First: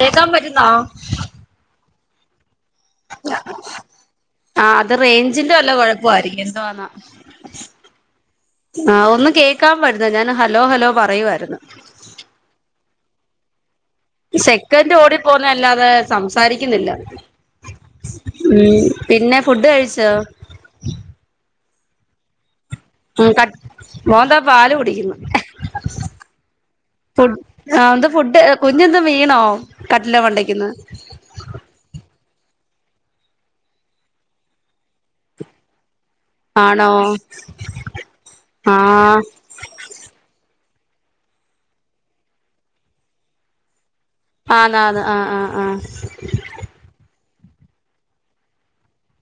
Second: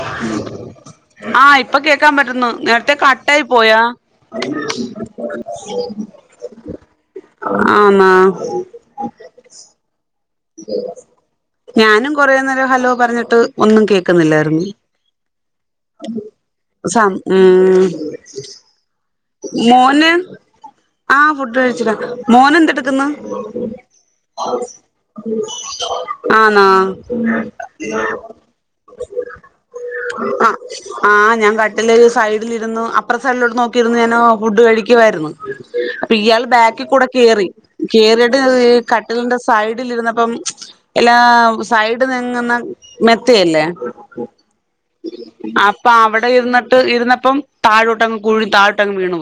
കേക്കാൻ പറ്റുന്നോ ആഹ ഇപ്പൊ കേക്കാൻ പറ്റുന്നു. നേരത്തെ കട്ടായി പോയ. ആ അത് റേഞ്ചിന്റെ വല്ല കൊഴപ്പയിരിക്കും. എന്തവാന്നാ ആന്നാ ആഹ ഒന്ന് കേക്കാൻ പറ്റുന്ന ഞാൻ ഹലോ ഹലോ പറയുവായിരുന്നു. ഞാനും കൊറേ നേരം ഹലോ പറഞ്ഞിട്ട് ഒന്നും കേക്കുന്നില്ലായിരുന്നു. സെക്കൻഡ് ഓടി പോന്ന അല്ലാതെ സംസാരിക്കുന്നില്ല സ ഉം ഉം പിന്നെ ഫുഡ് കഴിച്ചോ മോന് ആഹ ഫുഡ് കഴിച്ചിടാ മോന എട്ട ഉം ക മോൻതാ പാല് കുടിക്കുന്നു ആണാ ഫുഡ് ആഹ് എന്ത് ഫുഡ് കുഞ്ഞെന്ത് വീണോ കട്ടിലിന്റെ ആ മണ്ടയ്ക്ക്ന്ന് ആ ഞാൻ കട്ടിലരു സൈഡ രുന്നു. അപ്ര സൈഡിലോട്ട് നോക്കിയിര്ന്ന് ഞാന ഫുഡ് കഴിക്കായിരുന്നു. ഇപ്പൊ ഇയാൾ ബാക്കിൽ ആണോ കൂടെ കേറി. കേറിയിട്ട് ആഹ് കട്ടിലിന്റെ സൈഡിലിരുന്നപ്പം എല്ലാ സൈഡ് നെങ്ങുന്ന മെത്തയല്ലേ. ആന്നാന്ന് ആഹ് ആഹ് ആഹ് അപ്പൊ അവിടെ ഇരുന്നിട്ട്, ഇരുന്നപ്പം താഴോട്ടങ്ങു പൊയ് താഴോട്ടങ് വീണു.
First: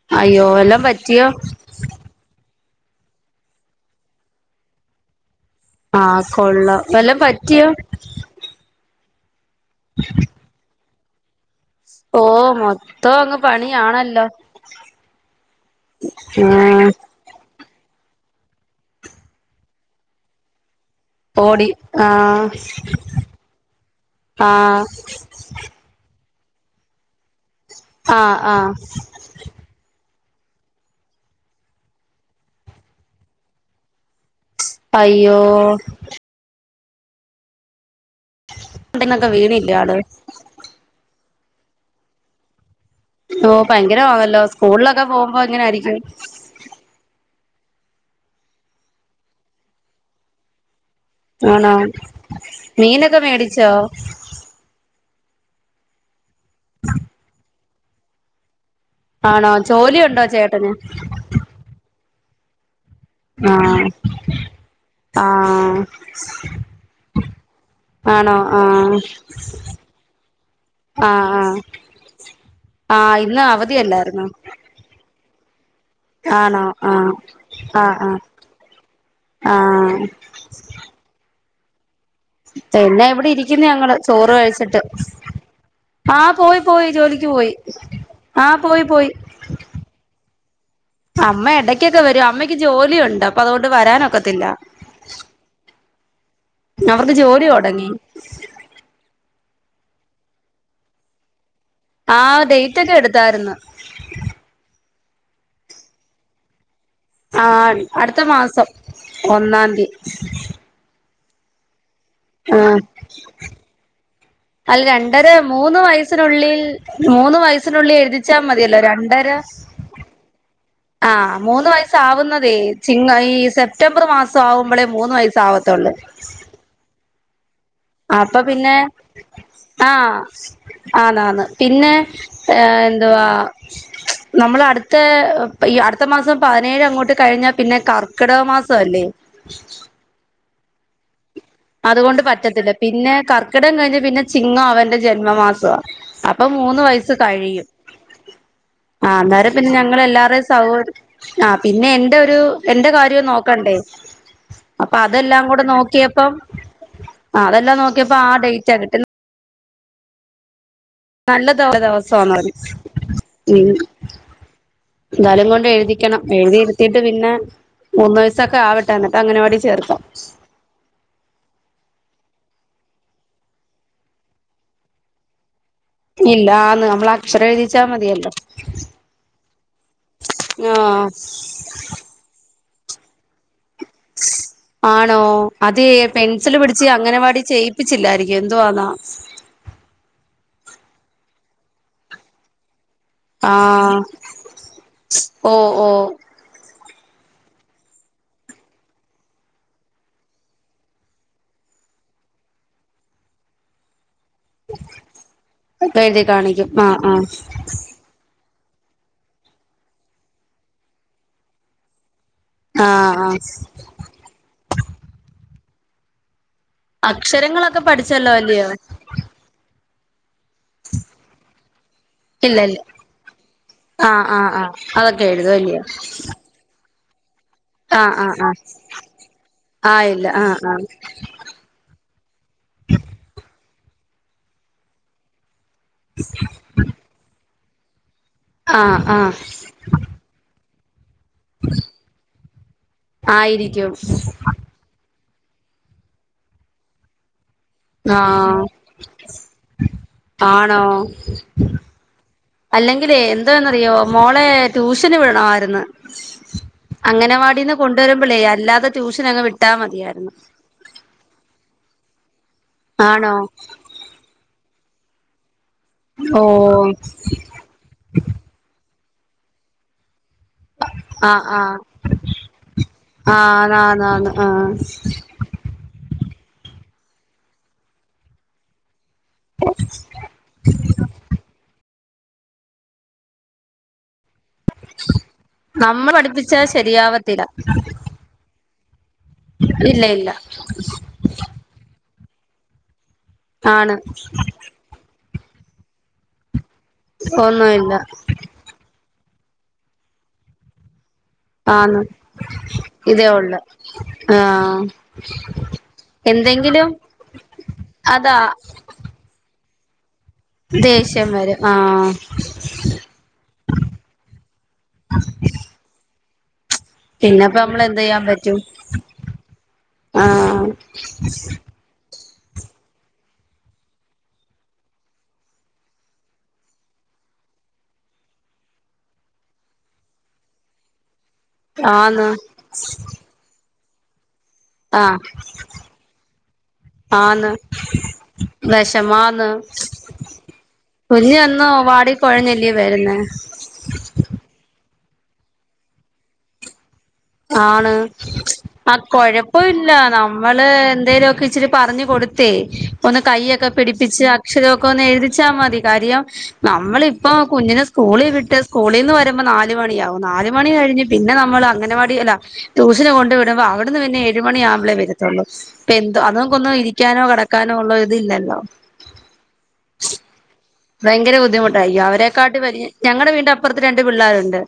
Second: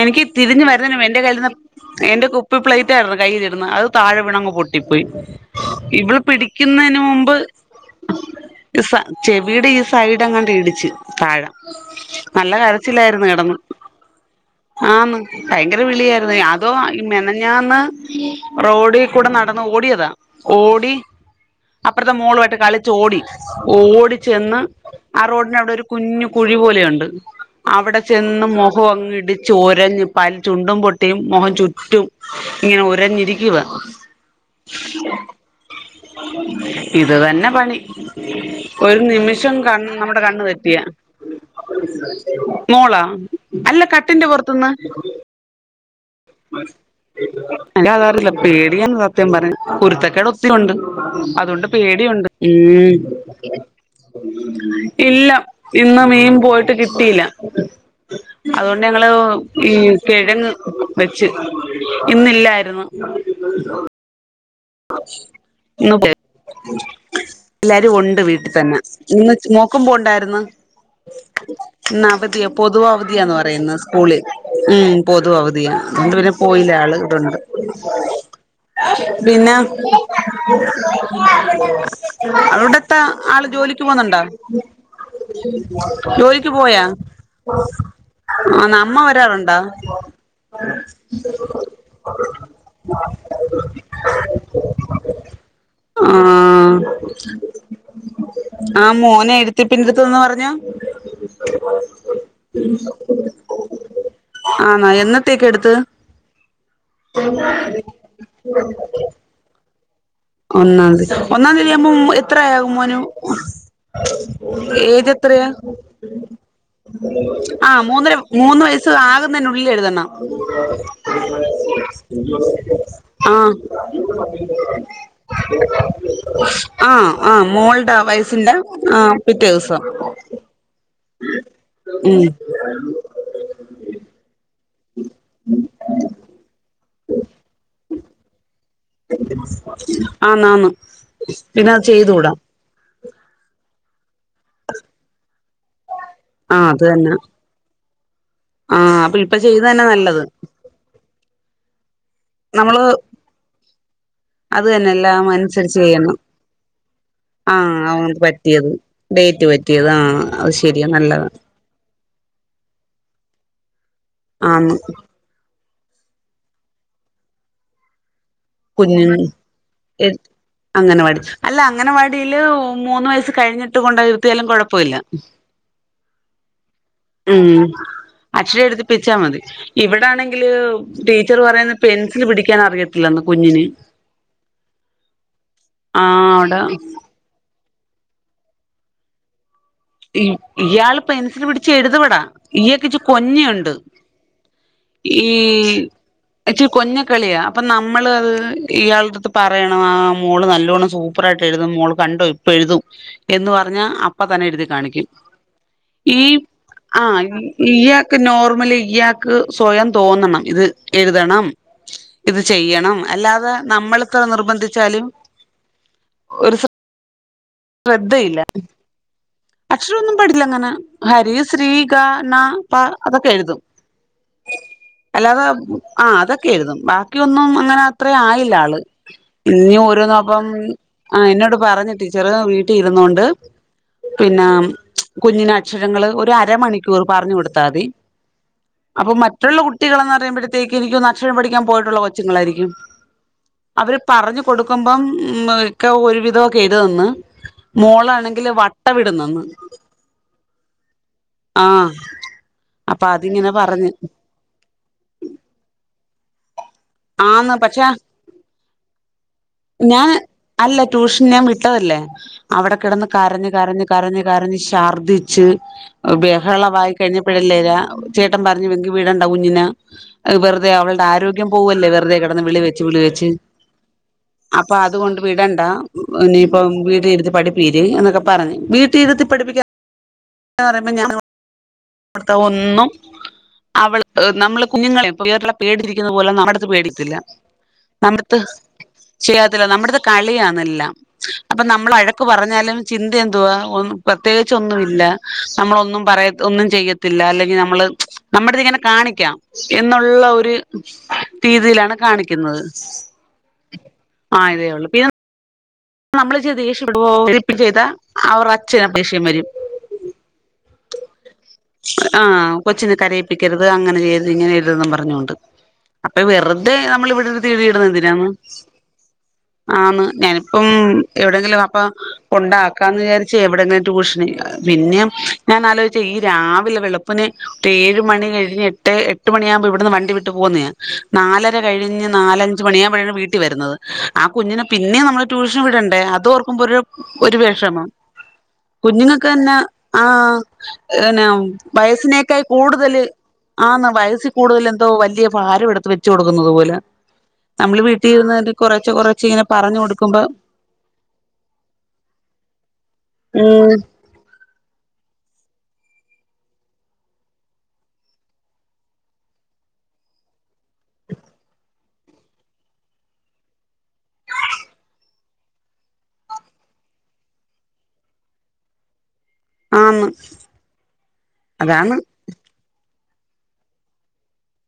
എനിക്ക് അയ്യോ തിരിഞ്ഞ് വല്ലോം വരുന്ന എന്റെ പറ്റിയോ കയ്യിൽ നിന്ന് എന്റെ ഇപ്പൊ പ്ലേറ്റ് ആയിരുന്നു കൈയ്യില ഇരുന്ന. അത് താഴെ വീണങ്ങ് പൊട്ടിപ്പോയി ഇവള് ആഹ് കൊള്ളാം പിടിക്കുന്നതിന് വല്ലോം മുമ്പ് പറ്റിയോ ഈ ചെവിയുടെ ഈ സൈഡ് അങ്ങട്ട ഇടിച്ച് താഴ ഓ മ കിടെന്നു. ആന്ന് ഭയങ്കര വിളിയ അതോ ആഹ് [unintelligible] ഞാന്ന് റോഡിൽ കൂടെ നടന്ന് ഓടിയതാ ഓടി ഓടി അപ്പുറത്തെ ആഹ് മോളുമായിട്ട് കളിച്ച് ഓടി. ഓടി ചെന്ന് ആഹ് ആ റോഡിന അവിടെ ഒരു കുഞ്ഞു കുഴി പോലെയുണ്ട് അവിടെ ആഹ് ചെന്ന് ആഹ് മുഖങ്ങിടിച്ചു ഒരഞ്ഞ് പൽ ചുണ്ടും പൊട്ടിയും മുഖം ചുറ്റും ഇങ്ങനെ ഉരഞ്ഞിരിക്കുവ. അയ്യോ ഇത് തന്നെ പണി ഒരു ന്നൊക്കെ നിമിഷം വീണില്ലേ കണ്ണ് ആള് നമ്മുടെ കണ്ണ് തെറ്റിയ മോളാ ഓ അല്ല കട്ടിന്റെ ഭയങ്കരമാണല്ലോ പുറത്തന്ന് സ്കൂളിലൊക്കെ പോകുമ്പോ ഇങ്ങനെ ആയിരിക്കും അ അതാറില്ല പേടിയാ സത്യം പറഞ്ഞാൽ കുരുത്തക്കേട ഒത്തിരിണ്ട് അതൊണ്ട് ആണോ പേടിയുണ്ട് ഉ മീനൊക്കെ മേടിച്ചോ ഇല്ല ഇന്ന് മീൻ പോയിട്ട് കിട്ടിയില്ല അതുകൊണ്ട് ഞങ്ങള് ആണോ ഈ ജോലിയുണ്ടോ കിഴങ്ങ് ചേട്ടന് വെച്ച് ഇന്നില്ലായിരുന്നു ആഹ് ആഹ് നബേ [unintelligible] എല്ലാരും ഉണ്ട് ആണോ വീട്ടിൽ തന്നെ ആഹ് ഇന്ന് നോക്കുമ്പോ ഉണ്ടായിരുന്നു ആഹ് ആഹ് അവധിയ പൊതുവ ആഹ് അവധിയാന്ന് ഇന്ന് പറയുന്നത് സ്കൂളിൽ അവധിയല്ലായിരുന്നോ ഉ പൊതു അവധിയ അതുകൊണ്ട് പിന്നെ ആണോ പോയില്ല ആള് ആഹ് ഇവട്ണ്ട് ആഹ് ആഹ് പിന്നെ ആഹ് അവിടത്തെ പിന്നെ ഇവിടെ ആള് ഇരിക്കുന്നു ജോലിക്ക് ഞങ്ങള് പോവുന്നുണ്ടോ ചോറ് കഴിച്ചിട്ട് ആഹ് ജോലിക്ക് പോയി പോയാ പോയി ജോലിക്ക് പോയി ആഹ് ആ പോയി നമ്മ പോയി ഒരാളുണ്ടോ അമ്മ ഇടക്കൊക്കെ വരും അമ്മയ്ക്ക് ജോലിയുണ്ട് അപ്പൊ അതുകൊണ്ട് വരാനൊക്കത്തില്ല ആഹ അവർക്ക് ജോലി തുടങ്ങി ആ മോനെ എടു പിന്നെടുത്ത്ന്നന്ന് പറഞ്ഞോ ആഹ ഡേറ്റ് ഒക്കെ എടുത്തായിര്ന്ന് എന്നത്തേക്കാ എടുത്ത് ആ അടുത്ത മാസം ഒന്നാം തീയതി ഒന്നാംതി ഒന്നാംതിയാവുമ്പോ ആ എത്രയാഉംമോനും അല്ല എയ്ജ് രണ്ടര എത്ര യാ മൂന്ന് വയസ്സിനുള്ളിൽ മൂന്ന് ആ വയസ്സിനുള്ളിൽ മൂന്നര എഴുതിച്ചാ മൂന്ന് വയ മതിയല്ലോ രണ്ടര ആകുന്നന്നെ ഉള്ളിൽ എഴുതണം ആ മൂന്ന് വയസ്സാവുന്നതേ ചിങ്ങ ഈ ആഹ് സെപ്റ്റംബർ മാസാകുമ്പളെ മൂന്നു വയസ്സ് ആഹ് ആ മോളുടെ അപ്പൊ വയസ്സിന്റെ പിന്നെ ആ പിറ്റേ ദിവസം ആഹ് ആന്നാന്ന് പിന്നെ ഉം ഏ എന്തുവാ നമ്മളടുത്ത് തേ ഈ അടുത്ത മാസം പതിനേഴങ്ങോട്ട് കഴിഞ്ഞാൽ പിന്നെ കർക്കിടകം ആന്നാന്ന് പിന്നെ അത് അതുകൊണ്ട് ചെയ്തുകൂടാ പറ്റത്തില്ല പിന്നെ കർക്കിടകം കഴിഞ്ഞ് പിന്നെ ചിങ്ങം അവന്റെ ജന്മമാസ അപ്പൊ ആ മൂന്ന് അത് തന്നെ വയസ്സ് കഴിയും ആ അപ്പൊ ഇപ്പൊ അന്നേരം ചെയ്ത് പിന്നെ തന്നെ ഞങ്ങൾ നല്ലത് എല്ലാരേം സൗഹൃ ആ പിന്നെ എന്റെ ഒരു നമ്മള് എന്റെ കാര്യം നോക്കണ്ടേ അത് അപ്പ അതെല്ലാം കൂടെ നോക്കിയപ്പം അതെല്ലാം ആഹ് നോക്കിയപ്പോ ആ പറ്റിയത് ഡേറ്റാ കിട്ടി ഡേറ്റ് പറ്റിയത് ആഹ് ശ് നല്ലദിവസാ ന്നത് ആന്ന് എന്നാലും കൊണ്ട് എഴുതി ക്കണം എഴുതിയിരുത്തിട്ട് പിന്നെ മൂന്നു വയസ് കുഞ്ഞ് അംഗനവാടി അല്ല അംഗനവാടി ല് മൂന്ന് വയസ്സ് കഴിഞ്ഞിട്ട് കൊണ്ട് ഇരു ത്തിയാലും കൊഴപ്പില്ല ഇല്ലാർ ഉം അക്ഷരം എഴുതിപ്പിച്ചാൽ മതി ഇവിടാണെങ്കില് ആഹ് ടീച്ചർ പറയുന്ന പെൻസിൽ പിടിക്കാൻ അറിയത്തില്ലെന്ന് കുഞ്ഞിന് ആണോ അതെ ആ പെൻസില് അവിടെ പിടിച്ച് അംഗനവാടി ചെയ്യിപ്പിച്ചില്ലായിരിക്കും എന്തുവാന്ന ഇയാള് പെൻസിന് പിടിച്ച് എഴുതുവടാ കുറച്ച് കൊഞ് ഉണ്ട് ആഹ് ഈ ഓ ഓ കളിയ അപ്പ നമ്മൾ അത് ഇയാളുടെ എടുത്തു പറയണം ആ മോള് നല്ലോണ്ണം സൂപ്പറായിട്ട് എഴുതും മോൾ ക ണ്ടോ ഇപ്പൊ എഴുതും എന്ന് പറഞ്ഞ അപ്പ തന്നെ എഴു കാണിക്കും ഈ എഴുതി കാണിക്കും ആഹ് ആ ആഹ് ഇയാക്കു നോ ഞമ്മളിയാക്ക് സ്വയം തോന്നണം ഇത് എഴുതണം ഇത് ചെയ്യണം ആഹ് ആഹ് അല്ലാതെ നമ്മൾത്ര നിർബന്ധിച്ചാലും ഒരു അക്ഷരങ്ങളൊക്കെ പഠിച്ചല്ലോ അല്ലയോ അക്ഷരൊന്നും പടില്ല അങ്ങനെ ഹരി ശ്രീ ഗ ന ഇല്ല പ ഇല്ല അതൊക്കെ എഴുതും ആഹ് ആഹ് ആഹ് അതൊക്കെ അല്ലാതെ എഴുതും അല്ലയോ ആ അതൊക്കെ എഴുതും ബാ ഒന്നും അങ്ങനെ അത്ര ആഹ് ആഹ് ആയില്ല ആഹ് ആള് ഇനും ആഹ് ഓരോന്നും ഇല്ല അപ്പം ആഹ് ആഹ് ആ എന്നോട് പറഞ്ഞിട്ടി ചെറുത് വീട്ടീ ഇരുന്നോണ്ട് പിന്നെ കുഞ്ഞിന അക്ഷരങ്ങൾ ഒരു അരമണിക്കൂർ പറഞ്ഞു കൊടുത്താതി ആഹ് അപ്പൊ ആഹ് മറ്റുള്ള കുട്ടികൾന്ന് പറയുമ്പോഴത്തേക്ക്‌ എനക്ക് പഠിക്കാൻ പോയിട്ടുള്ള കൊച്ചുങ്ങളായിരിക്കും ആയിരിക്കും അവര് പറഞ്ഞു കൊടുക്കുമ്പം മക്ക ഒരു വിധൊക്കെ എരുതുന്നു മോളാണെങ്കില് ആഹ് വട്ട വിടുന്നന്ന് ആണോ അപ്പൊ അല്ലെങ്കിലേ അതിങ്ങനെ പറഞ്ഞ് എന്തോെന്നറിയോ മോളെ ട്യൂഷന് വിടണമായിരുന്നു ആന്ന് അങ്ങനവാടിന്ന് പക്ഷെ കൊണ്ടുവരുമ്പളേ അല്ലാതെ ട്യൂഷൻ അങ്ങ് വിട്ടാ ഞാൻ മതിയായിരുന്നു അല്ല ട്യൂഷൻ ഞാൻ വിട്ടതല്ല അവിടെ കിടന്ന് ആണോ കരഞ്ഞു കരഞ്ഞ് കരഞ്ഞ് കരഞ്ഞി ഛർദിച്ച് ഓ ബെഹളവായി കഴിഞ്ഞപ്പഴല്ലേ രാചേട്ടൻ പറഞ്ഞു വെങ്കി വീട്ണ്ടാവ കുഞ്ഞിന വെറുതെ അവളുടെ ആ ആരോഗ്യം ആ പോവല്ലേ വെറുതെ കിടന്ന് വിളി വെച്ച് വിളി വെച്ച് ആ ആന്നാന്ന് ആ അപ്പൊ അതുകൊണ്ട് വിടണ്ട ഇനിയിപ്പോ വീട്ടി ഇരുത്ത് പഠപ്പീര് എന്നൊക്കെ പറഞ് വീട്ട് കുട്ടിയിരുത്തിപ്പഠിപ്പിക്കാൻ ന്ന് പറയുമ്പോ ഞാൻ അവിടുത്തെ ഒന്നും അവ്ട നമ്മള് കുഞ്ഞുങ്ങളെ ഇപ്പ പേടുല പേടിച്ചിരിക്കുന്ന നമ്മൾ പോലെ പഠിപ്പിച്ചാ നമ്മടത്ത് പേടിത്തില്ല ശരിയാവത്തില്ല നമ്മടുത്തെ ചെയ്യാത്തില്ല നമ്മുടെത്തെ ഇല്ല ഇല്ല കളിയാന്നല്ല അപ്പൊ നമ്മൾ വഴക്ക് പറഞ്ഞാലും ചിന്ത എന്തുവാ ആണ് പ്രത്യേകിച്ച് ഒന്നുല്ല നമ്മള് ഒന്നും പറ ഒന്നും ചെയ്യത്തില്ല അല്ലെങ്കിൽ നമ്മള് ഒന്നുമില്ല നമ്മുടെ ഇത്ങ്ങനെ കാണിക്കാം എന്നുള്ള ഒര് രീതിയിലാണ് കാണിക്കുന്നത്. ആ ഇതേ ആഹ് ഉള്ളൂ പിന്നെ നമ്മള് ചെയ്ത ദേഷ്യപ്പെടു ചെയ്ത അതാ അവരുടെ അച്ഛനാ ദേഷ്യം വരും. ദേഷ്യം വര ആഹ് കൊച്ചിനെ കരയിപ്പിക്കരുത്. അങ്ങനെ ചെയ്യരുത്. ഇങ്ങനെ ചെയ്യരുതെന്നും പറഞ്ഞൊണ്ട് വെറുതെ നമ്മൾ ഇവിടെ തീ പിന്നെപ്പ നമ്മൾ എന്ത് ചെയ്യാൻ ഇടുന്നന്തിനാണ്. പറ്റും ആന്ന് ആ ഞാനിപ്പം എവിടെങ്കിലും അപ്പൊ കോണ്ടാക്കാന്ന് വിചാരിച്ച എവിടെങ്കനും ട്യൂഷൻഇല്ല പിന്നെയും ഞാൻ ആലോചിച്ച് ഈ രാവിലെ വെളുപ്പിന് ഏഴ് മണി കഴിഞ്ഞ് എട്ട് എട്ട് മണിയാവുമ്പോ ഇവിടുന്ന് വണ്ടി വിട്ടു പോകുന്നയാ നാലര കഴിഞ്ഞ് ആന്ന് നാലഞ്ച് മണിയാവുമ്പഴാണ് വീട്ടിൽ വരുന്നത്. ആ കുഞ്ഞിനെ ആ പിന്നേം നമ്മള് ട്യൂഷന് വിടണ്ടേ. അതോർക്കുമ്പോ ഒരു ഒരു ആന്ന് വെഷമം. കുഞ്ഞുങ്ങക്ക് വിഷമാന്ന് എന്നെ ആഹ് പിന്നെ കുഞ്ഞ് അന്ന് വാടി വയസ്സിനേക്കായി കൊഴഞ്ഞല്ലേ കൂടുതല് വരുന്നേ ആന്ന് വയസ്സിക്കൂടുതൽ എന്തോ വലിയ ഭാരം എടുത്ത് വെച്ചു കൊടുക്കുന്നത് പോലെ നമ്മള് ആണ് വീട്ടിൽ ഇരുന്ന് കൊറേച്ചെ ആ കൊറേച്ചെ ഇങ്ങനെ കൊഴപ്പ പറഞ്ഞു ഇല്ല കൊടുക്കുമ്പോ നമ്മള് എന്തേലുമൊക്കെ ഇച്ചിരി പറഞ്ഞു കൊടു ഇവിടെത്തെ ഒന്ന് കയ്യൊക്കെ ഉം പിടിപ്പിച്ച് അ അക്ഷരമൊക്കെ ഒന്ന് എഴുതിച്ചാ മതി കാര്യം നമ്മളിപ്പോ കുഞ്ഞിനെ സ്കൂളിൽ വിട്ട് സ്കൂളിൽന്ന് വരുമ്പ നാല് മണിയാകും നാല് മണി കഴിഞ്ഞ് പിന്നെ നമ്മൾ അംഗനവാടി ടി അല്ല ട്യൂഷന് കൊണ്ട് വിടുമ്പോ അവിന്ന് പിന്നെ ഏഴ് മണി ആമ്പളേ വരത്തുള്ളൂ. പ്പെന്താ അതാകുമ്പോ ഒന്ന് ഇരിക്കാൻ കാനോ കിടക്കാനോ ഉള്ളൊരിത് ഇല്ലല്ലോ. ആന്ന് ഭയങ്കര ബുദ്ധിമുട്ടായി. അതാണ് അവരെക്കാട്ടി വലി ഞങ്ങടെ വീടിന്റെ അപ്പറത്ത് രണ്ട് പിള്ളേരുണ്ട്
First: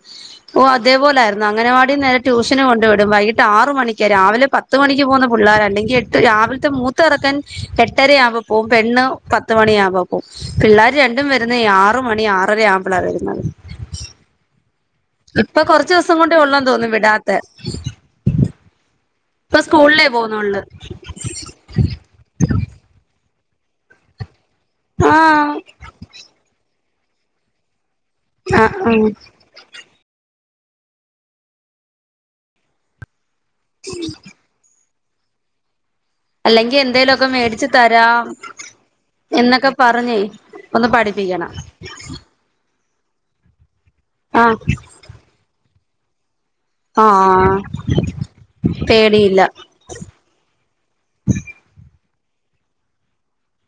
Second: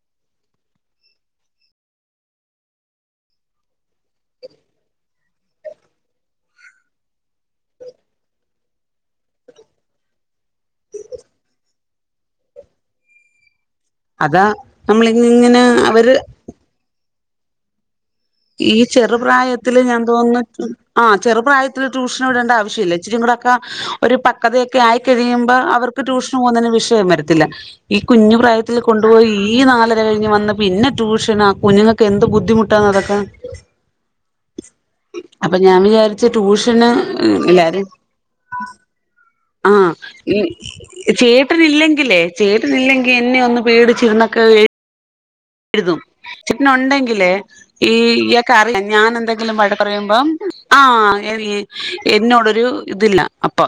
ഓ അതേപോലൊയിരുന്നു അങ്ങനവാടി നേ ട്യൂഷന് കൊണ്ട് വിടും. വൈകിട്ട് ആറ മണിക്ക് രാവിലെ പത്ത് മണിക്ക് പോകുന്ന പുള്ളേർ അല്ലെങ്കിൽ എട്ട് രാവിലത്തെ മൂത്തചെറുക്ക ചെക്കൻ എട്ടരയാവുമ്പോ പോകും പെണ്ണ് പത്ത് മണിയാവുമ്പോ പോവും പിള്ളേര് രണ്ടും വരുന്ന ആറ് മണി ആറര ആവുമ്പോളാണ് വരുന്നത്. അതാ ഇപ്പൊ നമ്മളിങ്ങനെ കൊറച്ച് അവര് ദിവസം കൊണ്ട ഉള്ളന്ന് തോന്നുന്നു വിടാത്ത ഈ ചെറുപ്രായത്തില് ഞങൾക് പോകുന്നുള്ളു തോന്നുന്നു ആ ചെറു പ്രായത്തില് ട്യൂഷൻ വിടേണ്ട ആവശ്യല്ല ഇച്ചിരിങുടെ ഒരു പക്കതയൊക്കെ ആഹ് ആയിക്കഴിയുമ്പോ അവർക്ക് ട്യൂഷൻ പോകുന്നതിന് വിഷയം വരത്തില്ല. ഈ കുഞ്ഞു പ്രായത്തില് ആഹ് ആഹ് കൊണ്ടുപോയി ഈ നാലര കഴിഞ്ഞ് വന്ന് പിന്നെ ട്യൂഷന. കുഞ്ഞുങ്ങൾക്ക് എന്ത് ബുദ്ധിമുട്ടാന്ന് നടക്കാൻ. അപ്പൊ ഞാൻ വിചാരിച്ച അല്ലെങ്കി ട്യൂഷന് എന്തേലുവൊക്കെ മേടിച്ച് എല്ലാരും തരാം എന്നൊക്കെ ആ പറഞ്ഞേ ഒന്ന് പഠിപ്പിക്കണം ചേട്ടനില്ലെങ്കിലേ ചേട്ടനില്ലെങ്കിൽ എന്നെ ഒന്ന് പേടിച്ചിരുന്നൊക്കെ ആഹ് എഴുതും. ചേട്ടന് ഉണ്ടെങ്കിലേ ആഹ് ഈ ഇയാൾക് അറിയ ഞാൻ പേടിയില്ല എന്തെങ്കിലും വഴക്കറിയുമ്പം ആ എന്നോടൊരു ഇതില്ല അപ്പൊ.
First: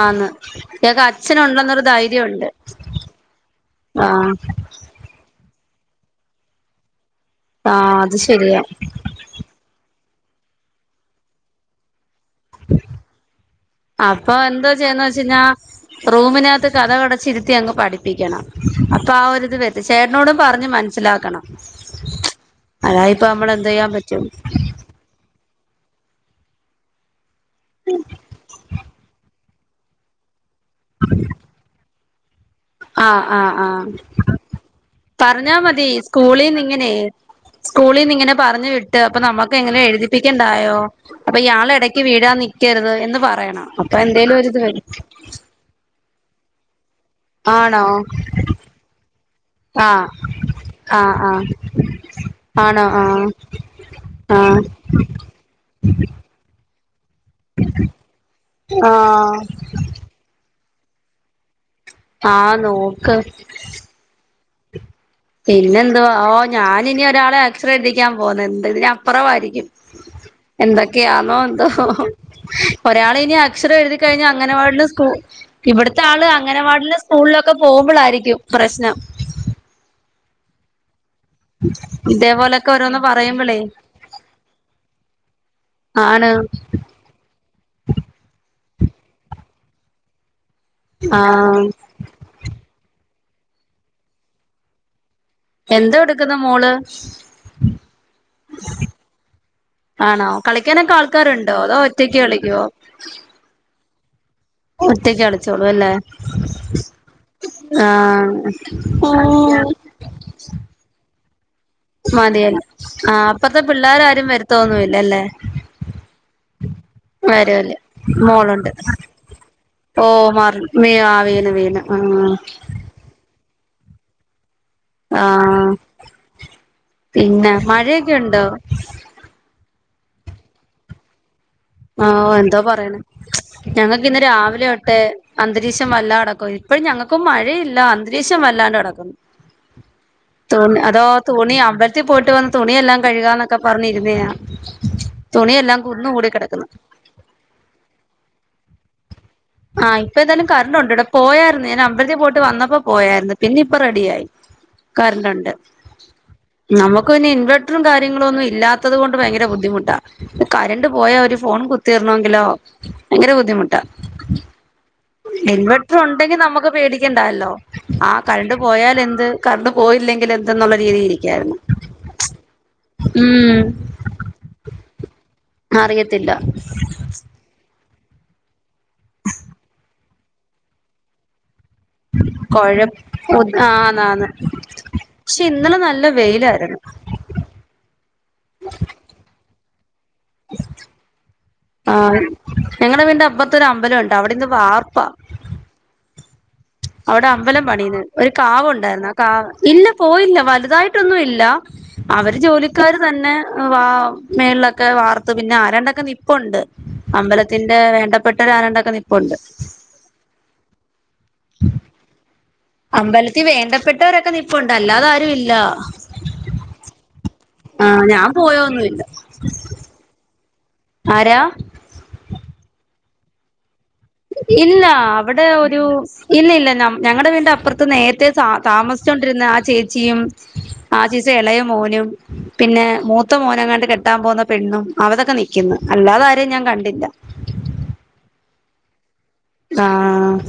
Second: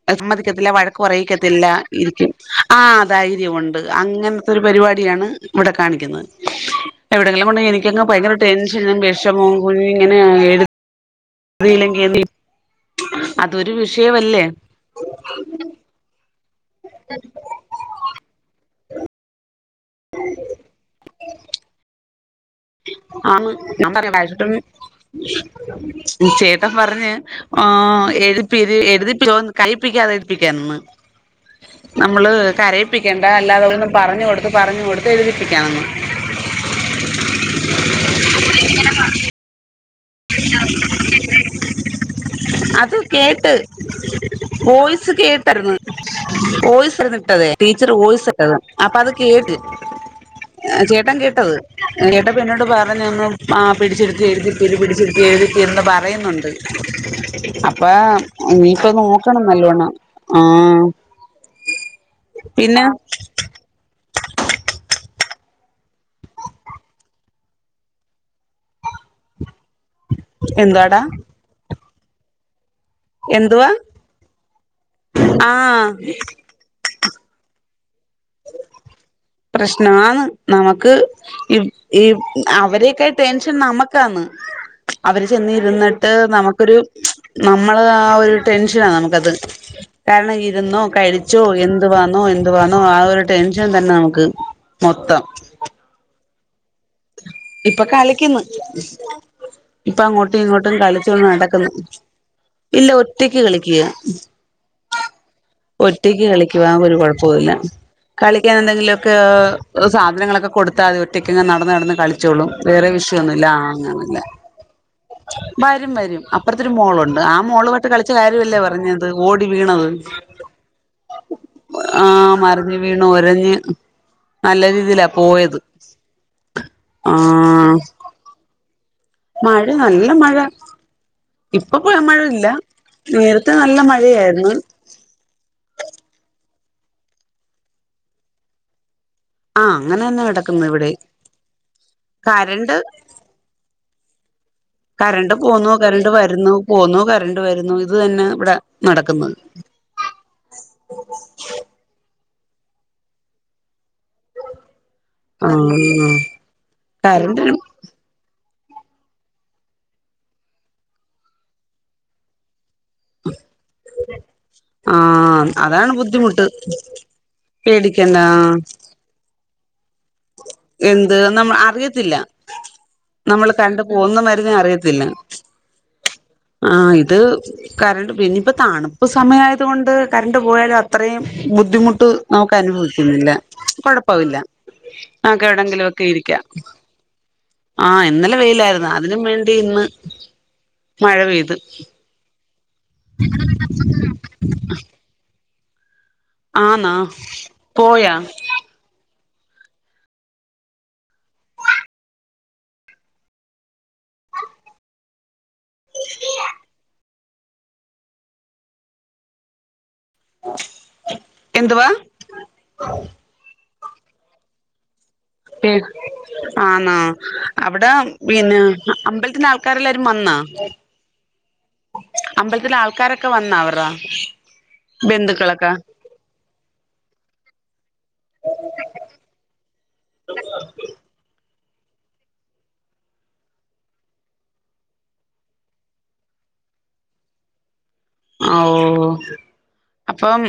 ആന്ന് സമ്മതിക്കത്തില്ല. വഴക്ക് ഇയാക്ക് പറയിക്കത്തില്ല അച്ഛനുണ്ടെന്നൊരു ഇരിക്കും. ധൈര്യമുണ്ട് ആ ധൈര്യമുണ്ട് ആഹ് അങ്ങനത്തെ ഒരു പരിപാടിയാണ് ഇവിടെ കാണിക്കുന്നത്. എവിടെങ്കിലും കൊണ്ടായ ആഹ് എനിക്കങ്ങ് അത് ഭയങ്കര ശരിയാ ടെൻഷനും വിഷമവും കൂടി എങ്ങനെ [inaudible] അപ്പൊ എന്താ ചെയ്യന്ന് വെച്ച് കഴിഞ്ഞാ റൂമിനകത്ത് കഥകടച്ചിരുത്തി അങ്ങ് പഠിപ്പിക്കണം. അപ്പൊ ആ ഒരുരിത് വ ചേട്ടനോടും പറഞ്ഞ് മനസ്സിലാക്കണം. അതാ ഇപ്പൊ നമ്മൾ ആണ് എന്ത് ഞാൻ ചെയ്യാൻ പറയാ പറ്റും കഴച്ചിട്ടന്ന് ചേട്ടൻ പറഞ്ഞ് എപ്പി ഇ എഴതിപ്പിക്ക കഴപ്പിക്കാതെ എപ്പിക്ക എന്ന് നമ്മൾ ആഹ് കരയിപ്പിക്കേണ്ട ആഹ് ആഹ് അല്ലാതുകൊന്നും പറഞ്ഞു കൊടുത്ത് പറഞ്ഞു കൊടുത്ത് എഴുതിപ്പിക്കാനന്ന് സ്കൂളിൽ നിന്ന് ഇങ്ങനെ പറഞ്ഞു വിട്ട് അപ്പൊ നമ്മുക്ക് എങ്ങനെ എഴുതിപ്പിക്കണ്ടായോ അപ്പൊ ഇയാള ഇട വീടാ [unintelligible] അത് കേട്ട് ഒരിത് വരും വോയിസ്‌ കേട്ടരുന്നു വോയിസ് ട്ട ആണോ ടീച്ചർ വോയിസ് ഇട്ടത് അപ്പ അത് കേട്ട് ആഹ് ചേട്ടൻ ആഹ് ആഹ് കേട്ടത് ചഏട്ടാപ്പ എന്നോട് ആണോ ആഹ് പറഞ്ഞഞ്ന്ന് ആ പിടിച്ചെടുത്ത് ആഹ് എഴുതിപ്പല് പിടിച്ചെടുത്തി എഴുതി എന്ന് പറയുന്നുണ്ട് അപ്പ ഇനിപ്പോ ആഹ് നോക്കണം നല്ലോണ്ണം ആ ആഹ പിന്നെ നോക്ക് പിന്നെ എന്തുവാ ഓ ഞാന ഇനി ഒരാളെ അക്ഷരം പഠിപ്പിക്കാൻ പോന്ന എന്ത് ഇ അപ്പുറവായിരിക്കും എന്തുവാടാ എന്തൊക്കെയാണോ എന്തോ ഒരാൾ ഇനി എന്തുവാ അക്ഷരംഴുതി കഴിഞ്ഞഞ് അങ്ങനവാടിന് സ്കൂ ആ ഇവിടത്തെ ആള് അങ്ങനവാടിന് സ്കൂളിലൊക്കെ പോകുമ്പോളായിരിക്കും പ്രശ്നം പ്രശ്നാണ് നമുക്ക് ഈ ഈ ഇതേപോലൊക്കെ ഓരോന്ന് അവരൊക്കെ ടെൻഷൻ പറയുമ്പളേ നമുക്കന്ന് അവർ ചെന്നിരുന്നിട്ട് ആണ് നമുക്കൊരു നമ്മള് ആ ഒരു ടെൻഷ നമുത് കാരണം ഇുന്നോ കഴിച്ചോ ആഹ് എന്ത് വന്നോ എന്ത് വോ ആ ടെൻഷൻ തന്നെ നമുക്ക് മൊത്തം എന്താ എടുക്കുന്ന മോള് ഇപ്പൊ കളിക്കുന്നു ഇപ്പ ആണോ അങ്ങോട്ടും ഇങ്ങോട്ടും കളിക്കാനൊക്കെ കളിച്ചൊും ആൾക്കാരുണ്ടോ നടക്കുന്നു അതോ ഒറ്റക്ക് കളിക്കുവോ ഇല്ല ഒറ്റക്ക് കളിക്കുക ഒറ്റക്കോ ഒറ്റക്ക് കളിക്കവാൻ ഒരു കുഴപ്പവില്ല ആഹ് കളിക്കാൻ എന്തെങ്കിലുമൊക്കെ സാധനങ്ങളൊക്കെ കൊടുത്താ നടന്ന് നടന്നു കളിച്ചോളും മതിയല്ലോ വേറെ വിഷയം ആഹ് ഒന്നുംല്ല അപ്പറത്തെ പിള്ളേരാരും വരുത്തൊന്നുല്ലല്ലേ അങ്ങനന്നരരും അ ഒരു മോളുണ്ട് ആ മോള് വരൂല്ല പട്ട് കളിച്ച കാര്യമല്ലേ മോളുണ്ട് പറഞ്ഞത് ഓടി വീണത് ഓ മറി വീ ആ വീണ് വീണ് ആ ആഹ് മറിഞ്ഞ് വീണു ഒരഞ്ഞ് നല്ല രീതിയിലാ പോയത് ആഹ് ആ പിന്നെ മഴയൊക്കെ ഉണ്ടോ മഴ നല്ല മഴ ഇപ്പൊ പോ ആ മഴയില്ല എന്തോ പറയണ നേരത്തെ നല്ല ഞങ്ങൾക്ക്ന്ന് മഴയായിരുന്നു രാവിലെ തോട്ടെ അന്തരീക്ഷം വല്ല അടക്ക ഇപ്പോഴ ഞങ്ങൾക്ക് മഴയില്ല അന്തരീക്ഷം വല്ലാണ്ട് നടക്കുന്നു ആ അങ്ങനെ തന്നെ കിടക്കുന്നു തുണി ഇവിടെ അതോ തുണി അവിടത്തി പോയിട്ട് വന്ന് കരണ്ട് തുണിയെല്ലാം കഴുകാന്നൊക്കെ പറഞ്ഞിരുന്നയ കരണ്ട് പോന്നോ കരണ്ട് വരുന്നു പോന്നോ കരണ്ട് വരുന്നു ഇത് തന്നെ ഇവിടെ നടക്കുന്നത് ആഹ് ഇപ്പൊ ഏതായാലും കറണ്ട് ഉണ്ട് ഇവിടെ പോയായിരുന്നു ഞാൻ അമ്പലത്തിൽ പോയിട്ട് വന്നപ്പോ പോയായിരുന്നു പിന്ന റെഡ ആയി ക ഉണ്ട് ആഹ് നമുക്ക് പിന്നെ കരണ്ടിന് ഇൻവേർട്ടറും കാര്യങ്ങളും ഒന്നും ഇല്ലാത്തത് കൊണ്ട് ഭയങ്കര ബുദ്ധിമുട്ടാ കറണ്ട് പോയാ അവ ഒരു ഫോൺ കുത്തിരണമെങ്കിലോ ഭയങ്കര ബദ്ധിമുട്ടാ ആഹ് അതാണ് ഇൻവെർട്ടർ ഉണ്ടെങ്കി ബുദ്ധിമുട്ട് നമുക്ക് പേടിക്കണ്ടല്ലോ ആ പേടിക്കണ്ട കറണ്ട് പോയാല എന്ത് കറണ്ട് പോയില്ലെങ്കിൽ എന്തെന്നുള്ള രീതിയിൽ എന്ത് നമ്മൾ ഇരിക്കായിരുന്നു അറിയത്തില്ല നമ്മൾ ഉം കണ്ടു പോകുന്ന മരുന്ന അറിയത്തില്ല അറിയത്തില്ല ആ ഇത് കറണ്ട് പിന്നെയിപ്പ തണുപ്പ് സമയയത കൊണ്ട് കറണ്ട് പോയാല അത്രയും ബുദ്ധിമുട്ട് നമുക്ക് കൊഴ അനുഭവിക്കുന്നില്ല ആന്നാന്ന് കൊഴപ്പവില്ല പക്ഷെ ആക്കെ ഇന്നലെ എവിടെങ്കിലും ഒക്കെ നല്ല ഇരിക്കാം വെയിലായിരുന്നു ആ ഇന്നലെ വെയിലായിരുന്നു അതിനും വേണ്ടി ഇന്ന് മഴ ത് ആഹ് ഞങ്ങടെ വീടിന്റെ അപ്പുറത്തൊരു അമ്പലം ഉണ്ട് അവിടെ ഇന്ന് വാർപ്പാ അവിടെ അമ്പലം പണീന്ന് പോയാ ഒരു കാവ ഉണ്ടായിരുന്ന ഇല്ല പോയില്ല വലുതായിട്ടൊന്നും ഇല്ല. അവര് ജോലിക്കാര് തന്നെ വ മേളിലൊക്കെ വാർത്ത് പിന്നെ ആരെണ്ടൊക്കെ നിപ്പുണ്ട്. അമ്പലത്തിന്റെ വേണ്ടപ്പെട്ടവര് ആരാണ്ടൊക്കെ നിപ്പുണ്ട്. എന്തുവാ? അമ്പലത്തിൽ വേണ്ടപ്പെട്ടവരൊക്കെ നിപ്പുണ്ട് അല്ലാതെ ആരും ഇല്ല ആന്നോ ആ അവിടെ ഞാൻ പിന്നെ പോയൊന്നുമില്ല അമ്പലത്തിന്റെ ആൾക്കാരെല്ലാരും വന്ന ആരാ അമ്പലത്തില ആൾക്കാരൊക്കെ വന്നാ അവറാ? ഇല്ല അവിടെ ഒരു ഇല്ല ഇല്ല ഞ ഞങ്ങളടെ വീടിൻ്റെ അപ്പുറത്ത് നേരത്തെ താമസിച്ചൊണ്ടിരുന്ന ആ ചേച്ചിയും ആ ചേച്ചി ഇളയും മോനും പിന്നെ മൂത്ത മോനങ്ങാണ്ട് കെട്ടാൻ പോകുന്ന പെണ്ണും അവതൊക്കെ നിൽക്കുന്നു അല്ലാതെ ആരേം കണ്ടില്ല. ഓ ആഹ് അപ്പം